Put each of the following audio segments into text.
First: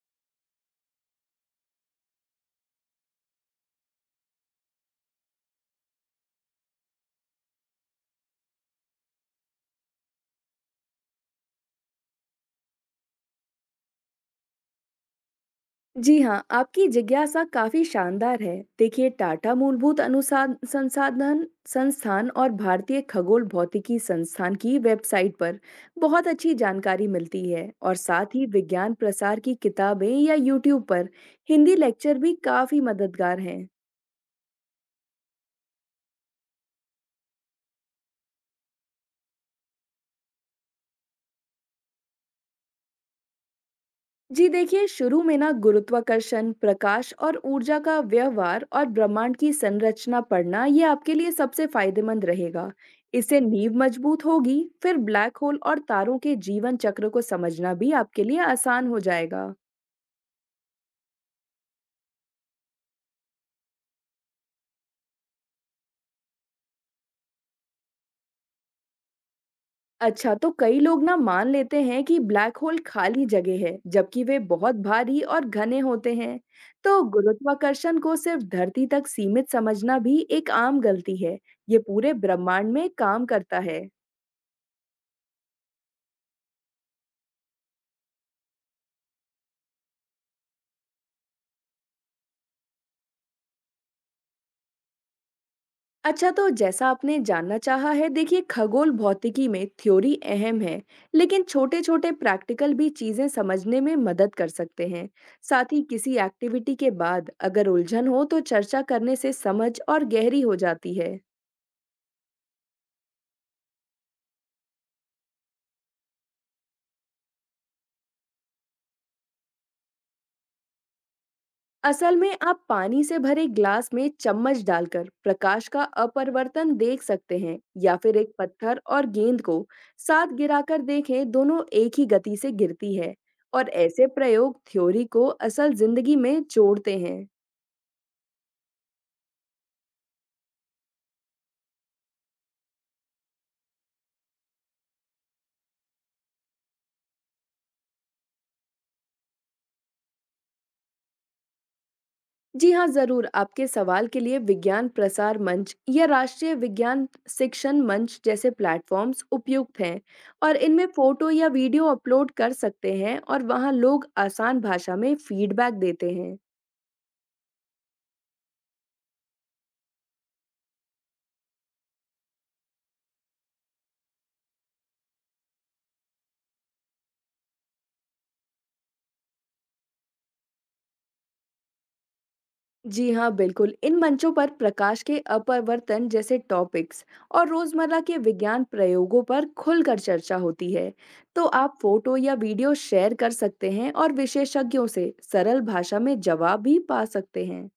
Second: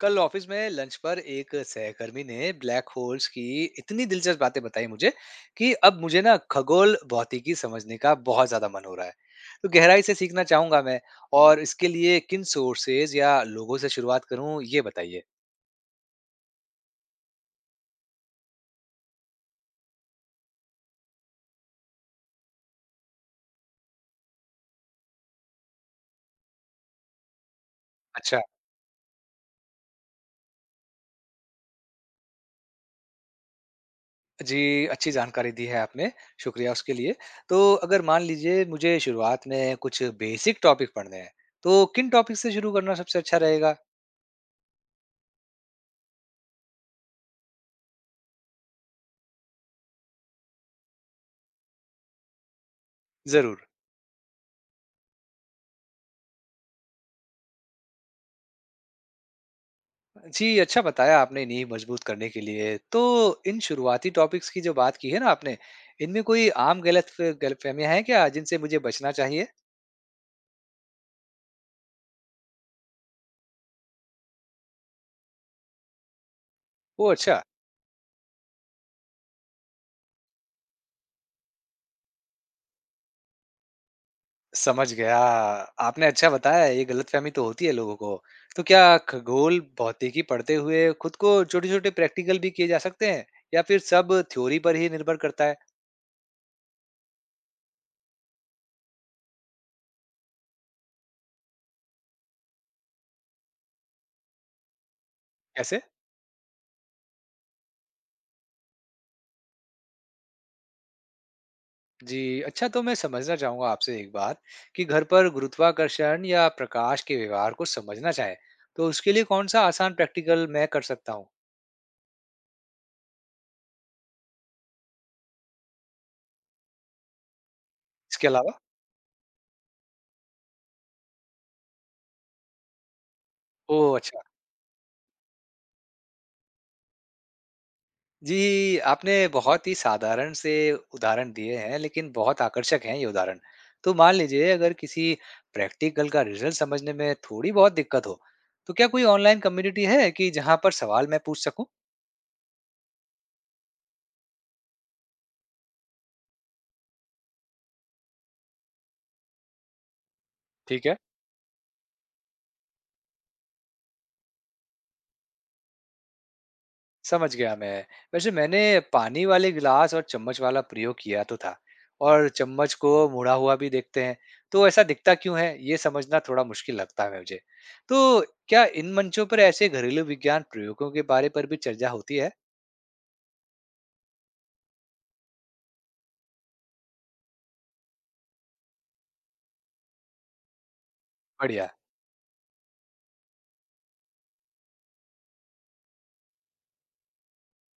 कल ऑफिस में लंच पर एक सहकर्मी ने ब्लैक होल्स की इतनी दिलचस्प बातें बताई मुझे कि अब मुझे ना खगोल भौतिकी समझने का बहुत ज्यादा मन हो रहा है। तो गहराई से सीखना चाहूंगा मैं और इसके लिए किन सोर्सेज या लोगों से शुरुआत करूं ये बताइए। जी हाँ, आपकी जिज्ञासा काफी शानदार है। देखिए, टाटा मूलभूत अनुसार संसाधन संस्थान और भारतीय खगोल भौतिकी संस्थान की वेबसाइट पर बहुत अच्छी जानकारी मिलती है और साथ अच्छा। ही विज्ञान प्रसार की किताबें या यूट्यूब पर हिंदी लेक्चर भी काफी मददगार हैं। जी अच्छी जानकारी दी है आपने, शुक्रिया उसके लिए। तो अगर मान लीजिए मुझे शुरुआत में कुछ बेसिक टॉपिक पढ़ने हैं, तो किन टॉपिक से शुरू करना सबसे अच्छा रहेगा? जी देखिए, शुरू में ना गुरुत्वाकर्षण, प्रकाश और ऊर्जा का व्यवहार और ब्रह्मांड की संरचना पढ़ना ये आपके लिए सबसे फायदेमंद रहेगा। इससे जरूर। नींव मजबूत होगी, फिर ब्लैक होल और तारों के जीवन चक्र को समझना भी आपके लिए आसान हो जाएगा। जी, अच्छा बताया आपने नींव मजबूत करने के लिए। तो इन शुरुआती टॉपिक्स की जो बात की है ना आपने, इनमें कोई आम गलतफ़हमियाँ हैं क्या जिनसे मुझे बचना चाहिए? अच्छा, तो कई लोग ना मान लेते हैं कि ब्लैक होल खाली जगह है, जबकि वे बहुत भारी और घने होते हैं। तो ओह अच्छा, गुरुत्वाकर्षण को सिर्फ धरती तक सीमित समझना भी एक आम गलती है। ये पूरे ब्रह्मांड में काम करता है। समझ गया। आपने अच्छा बताया ये गलतफ़हमी तो होती है लोगों को। तो क्या खगोल, भौतिकी पढ़ते हुए खुद को छोटे-छोटे प्रैक्टिकल भी किए जा सकते हैं या फिर सब थ्योरी पर ही निर्भर करता है? अच्छा, तो जैसा आपने जानना चाहा है, देखिए खगोल भौतिकी में थ्योरी अहम है, लेकिन छोटे छोटे प्रैक्टिकल भी चीजें समझने में मदद कर सकते हैं। साथ कैसे? ही किसी एक्टिविटी के बाद अगर उलझन हो तो चर्चा करने से समझ और गहरी हो जाती है। जी, अच्छा तो मैं समझना चाहूँगा आपसे एक बात कि घर पर गुरुत्वाकर्षण या प्रकाश के व्यवहार को समझना चाहे, तो उसके लिए कौन-सा आसान प्रैक्टिकल मैं कर सकता हूँ? असल में आप पानी से भरे ग्लास में चम्मच डालकर प्रकाश का अपरिवर्तन देख सकते हैं, या फिर इसके एक अलावा? पत्थर और गेंद को साथ गिराकर देखें, दोनों एक ही गति से गिरती है और ओह! ऐसे अच्छा। प्रयोग थ्योरी को असल जिंदगी में जोड़ते हैं। जी, आपने बहुत ही साधारण से उदाहरण दिए हैं, लेकिन बहुत आकर्षक हैं ये उदाहरण। तो मान लीजिए अगर किसी प्रैक्टिकल का रिज़ल्ट समझने में थोड़ी-बहुत दिक्कत हो, तो क्या कोई ऑनलाइन कम्युनिटी है कि जहाँ पर सवाल मैं पूछ सकूँ? जी हाँ, जरूर। आपके सवाल के लिए विज्ञान प्रसार मंच या राष्ट्रीय विज्ञान शिक्षण मंच जैसे प्लेटफॉर्म्स उपयुक्त हैं और ठीक इनमें है। फोटो या वीडियो अपलोड कर सकते हैं और वहाँ लोग आसान भाषा में फीडबैक देते हैं। समझ गया मैं। वैसे मैंने पानी वाले गिलास और चम्मच वाला प्रयोग किया तो था और चम्मच को मुड़ा हुआ भी देखते हैं। तो ऐसा दिखता क्यों है, ये समझना थोड़ा मुश्किल लगता है मुझे। तो क्या इन मंचों पर ऐसे घरेलू विज्ञान प्रयोगों के बारे पर भी चर्चा होती है? जी हाँ, बिल्कुल। इन मंचों पर प्रकाश के अपवर्तन जैसे टॉपिक्स और रोजमर्रा के विज्ञान प्रयोगों पर खुलकर चर्चा होती है। तो बढ़िया, आप फोटो या वीडियो शेयर कर सकते हैं और विशेषज्ञों से सरल भाषा में जवाब भी पा सकते हैं।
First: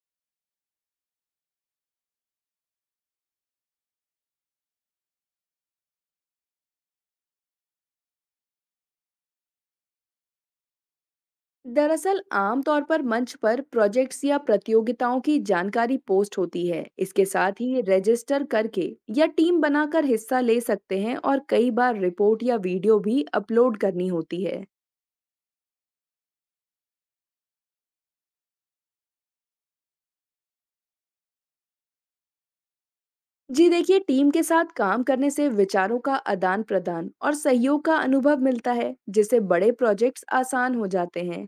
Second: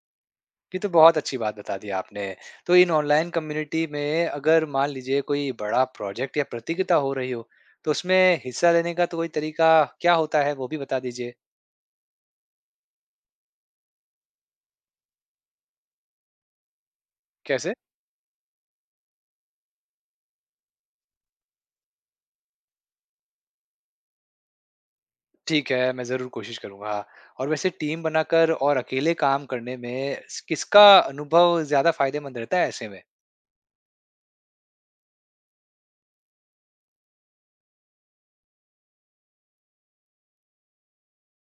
ये तो बहुत अच्छी बात बता दी आपने। तो इन ऑनलाइन कम्युनिटी में अगर मान लीजिए कोई बड़ा प्रोजेक्ट या प्रतियोगिता हो रही हो, तो उसमें हिस्सा लेने का तो कोई तरीका क्या होता है, वो भी बता दीजिए। दरअसल आमतौर पर मंच पर प्रोजेक्ट्स या प्रतियोगिताओं की जानकारी पोस्ट होती है। इसके साथ कैसे? ही रजिस्टर करके या टीम बनाकर हिस्सा ले सकते हैं और कई बार रिपोर्ट या वीडियो भी अपलोड करनी होती है। ठीक है, मैं ज़रूर कोशिश करूँगा। और वैसे टीम बनाकर और अकेले काम करने में स किसका अनुभव ज़्यादा फ़ायदेमंद रहता है ऐसे में? जी देखिए, टीम के साथ काम करने से विचारों का आदान प्रदान और सहयोग का अनुभव मिलता है, जिससे बड़े प्रोजेक्ट्स आसान हो जाते हैं।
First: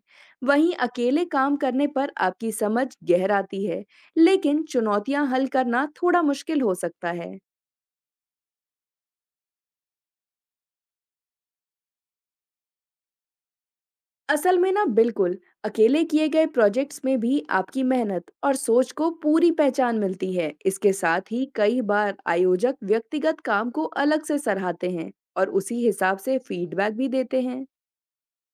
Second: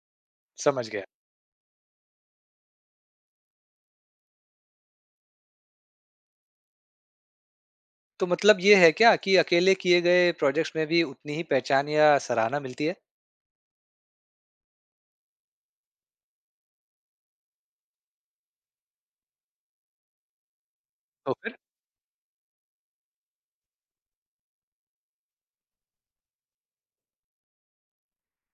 वहीं समझ गया। अकेले काम करने पर आपकी समझ गहराती है, लेकिन चुनौतियां हल करना थोड़ा मुश्किल हो सकता है। तो मतलब ये है क्या कि अकेले किए गए प्रोजेक्ट्स में भी उतनी ही पहचान या सराहना मिलती है? असल में ना, बिल्कुल अकेले किए गए प्रोजेक्ट्स में भी आपकी मेहनत और सोच को पूरी पहचान मिलती है। इसके साथ तो ही फिर? कई बार आयोजक व्यक्तिगत काम को अलग से सराहते हैं और उसी हिसाब से फीडबैक भी देते हैं।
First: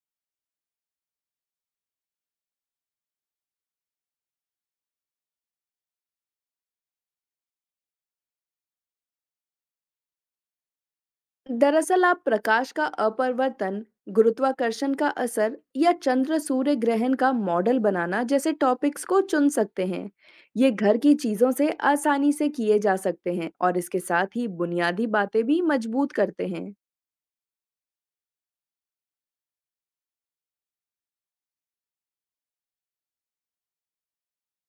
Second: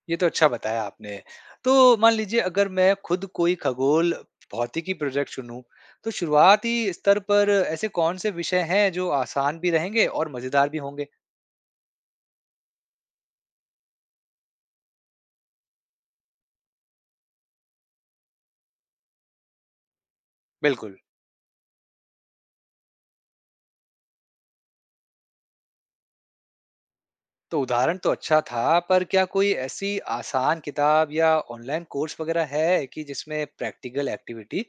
ये तो अच्छा बताया आपने। तो मान लीजिए अगर मैं खुद कोई खगोल भौतिकी प्रोजेक्ट चुनूँ, तो शुरुआती स्तर पर ऐसे कौन से विषय हैं जो आसान भी रहेंगे और मज़ेदार भी होंगे? दरअसल आप प्रकाश का अपवर्तन, गुरुत्वाकर्षण का असर या चंद्र सूर्य ग्रहण का मॉडल बनाना जैसे टॉपिक्स को चुन सकते हैं। ये बिल्कुल। घर की चीजों से आसानी से किए जा सकते हैं और इसके साथ ही बुनियादी बातें भी मजबूत करते हैं। तो उदाहरण तो अच्छा था, पर क्या कोई ऐसी आसान किताब या ऑनलाइन कोर्स वगैरह है कि जिसमें प्रैक्टिकल एक्टिविटी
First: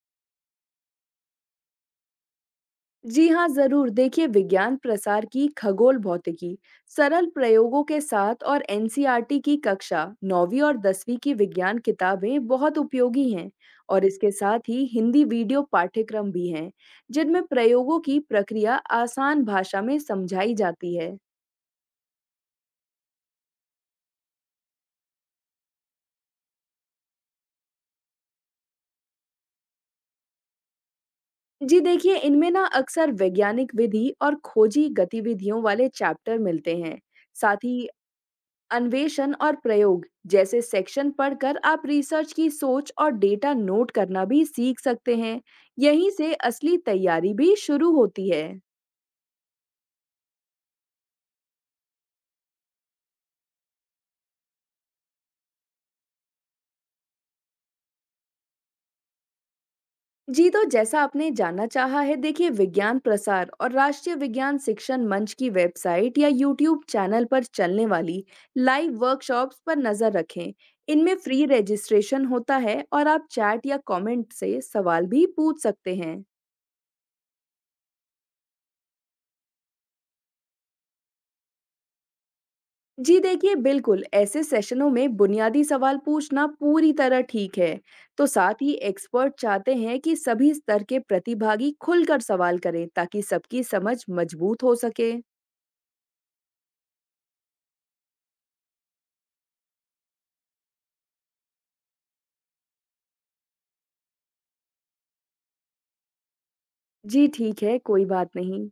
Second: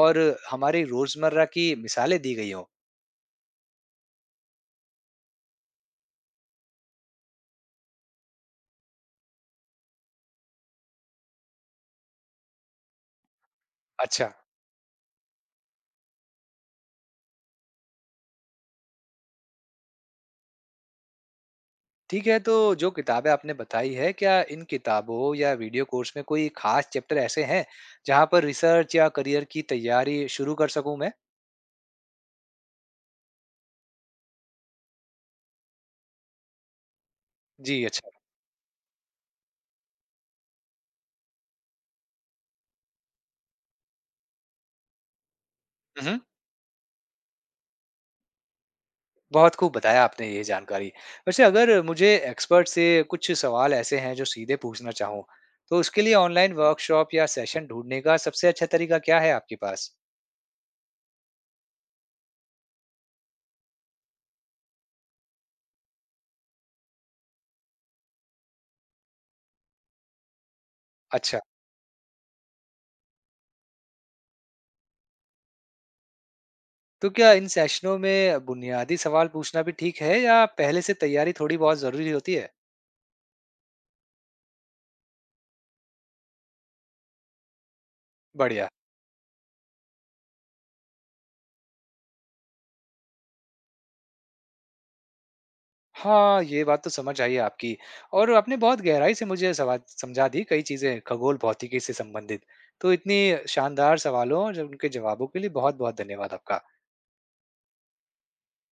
और हमारी रोजमर्रा की मिसालें दी गई हों? जी हाँ, ज़रूर। देखिए, विज्ञान प्रसार की खगोल भौतिकी, सरल प्रयोगों के साथ, और एनसीईआरटी की कक्षा 9वीं और 10वीं की विज्ञान किताबें बहुत उपयोगी हैं। और अच्छा, इसके साथ ही हिंदी वीडियो पाठ्यक्रम भी हैं, जिनमें प्रयोगों की प्रक्रिया आसान भाषा में समझाई जाती है। ठीक है। तो जो किताबें आपने बताई है, क्या इन किताबों या वीडियो कोर्स में कोई खास चैप्टर ऐसे हैं जहाँ पर रिसर्च या करियर की तैयारी शुरू कर सकूँ मैं? जी देखिए, इनमें ना अक्सर वैज्ञानिक विधि और खोजी गतिविधियों वाले चैप्टर मिलते हैं। साथ जी, ही अच्छा। अन्वेषण और प्रयोग जैसे सेक्शन पढ़कर आप रिसर्च की सोच और डेटा नोट करना भी सीख सकते हैं। यहीं मम्, से असली तैयारी भी शुरू होती है। बहुत खूब बताया आपने ये जानकारी। वैसे अगर मुझे एक्सपर्ट से कुछ सवाल ऐसे हैं जो सीधे पूछना चाहूँ, तो उसके लिए ऑनलाइन वर्कशॉप या सेशन ढूँढने का सबसे अच्छा तरीका क्या है आपके पास? जी, तो जैसा आपने जानना चाहा है, देखिए विज्ञान प्रसार और राष्ट्रीय विज्ञान शिक्षण मंच की वेबसाइट या यूट्यूब चैनल पर चलने वाली लाइव वर्कशॉप्स पर नजर रखें। इनमें अच्छा, फ्री रजिस्ट्रेशन होता है और आप चैट या कमेंट से सवाल भी पूछ सकते हैं। तो क्या इन सेशनों में बुनियादी सवाल पूछना भी ठीक है या पहले से तैयारी थोड़ी बहुत ज़रूरी होती है? जी देखिए, बिल्कुल ऐसे सेशनों में बुनियादी सवाल पूछना पूरी तरह ठीक है। तो साथ बढ़िया। ही एक्सपर्ट चाहते हैं कि सभी स्तर के प्रतिभागी खुलकर सवाल करें, ताकि सबकी समझ मजबूत हो सके। हाँ, ये बात तो समझ आई आपकी और आपने बहुत गहराई से मुझे सवा समझा दी कई चीज़ें खगोल भौतिकी से संबंधित। तो इतनी शानदार सवालों और उनके जवाबों के लिए बहुत-बहुत धन्यवाद आपका। जी ठीक है, कोई बात नहीं।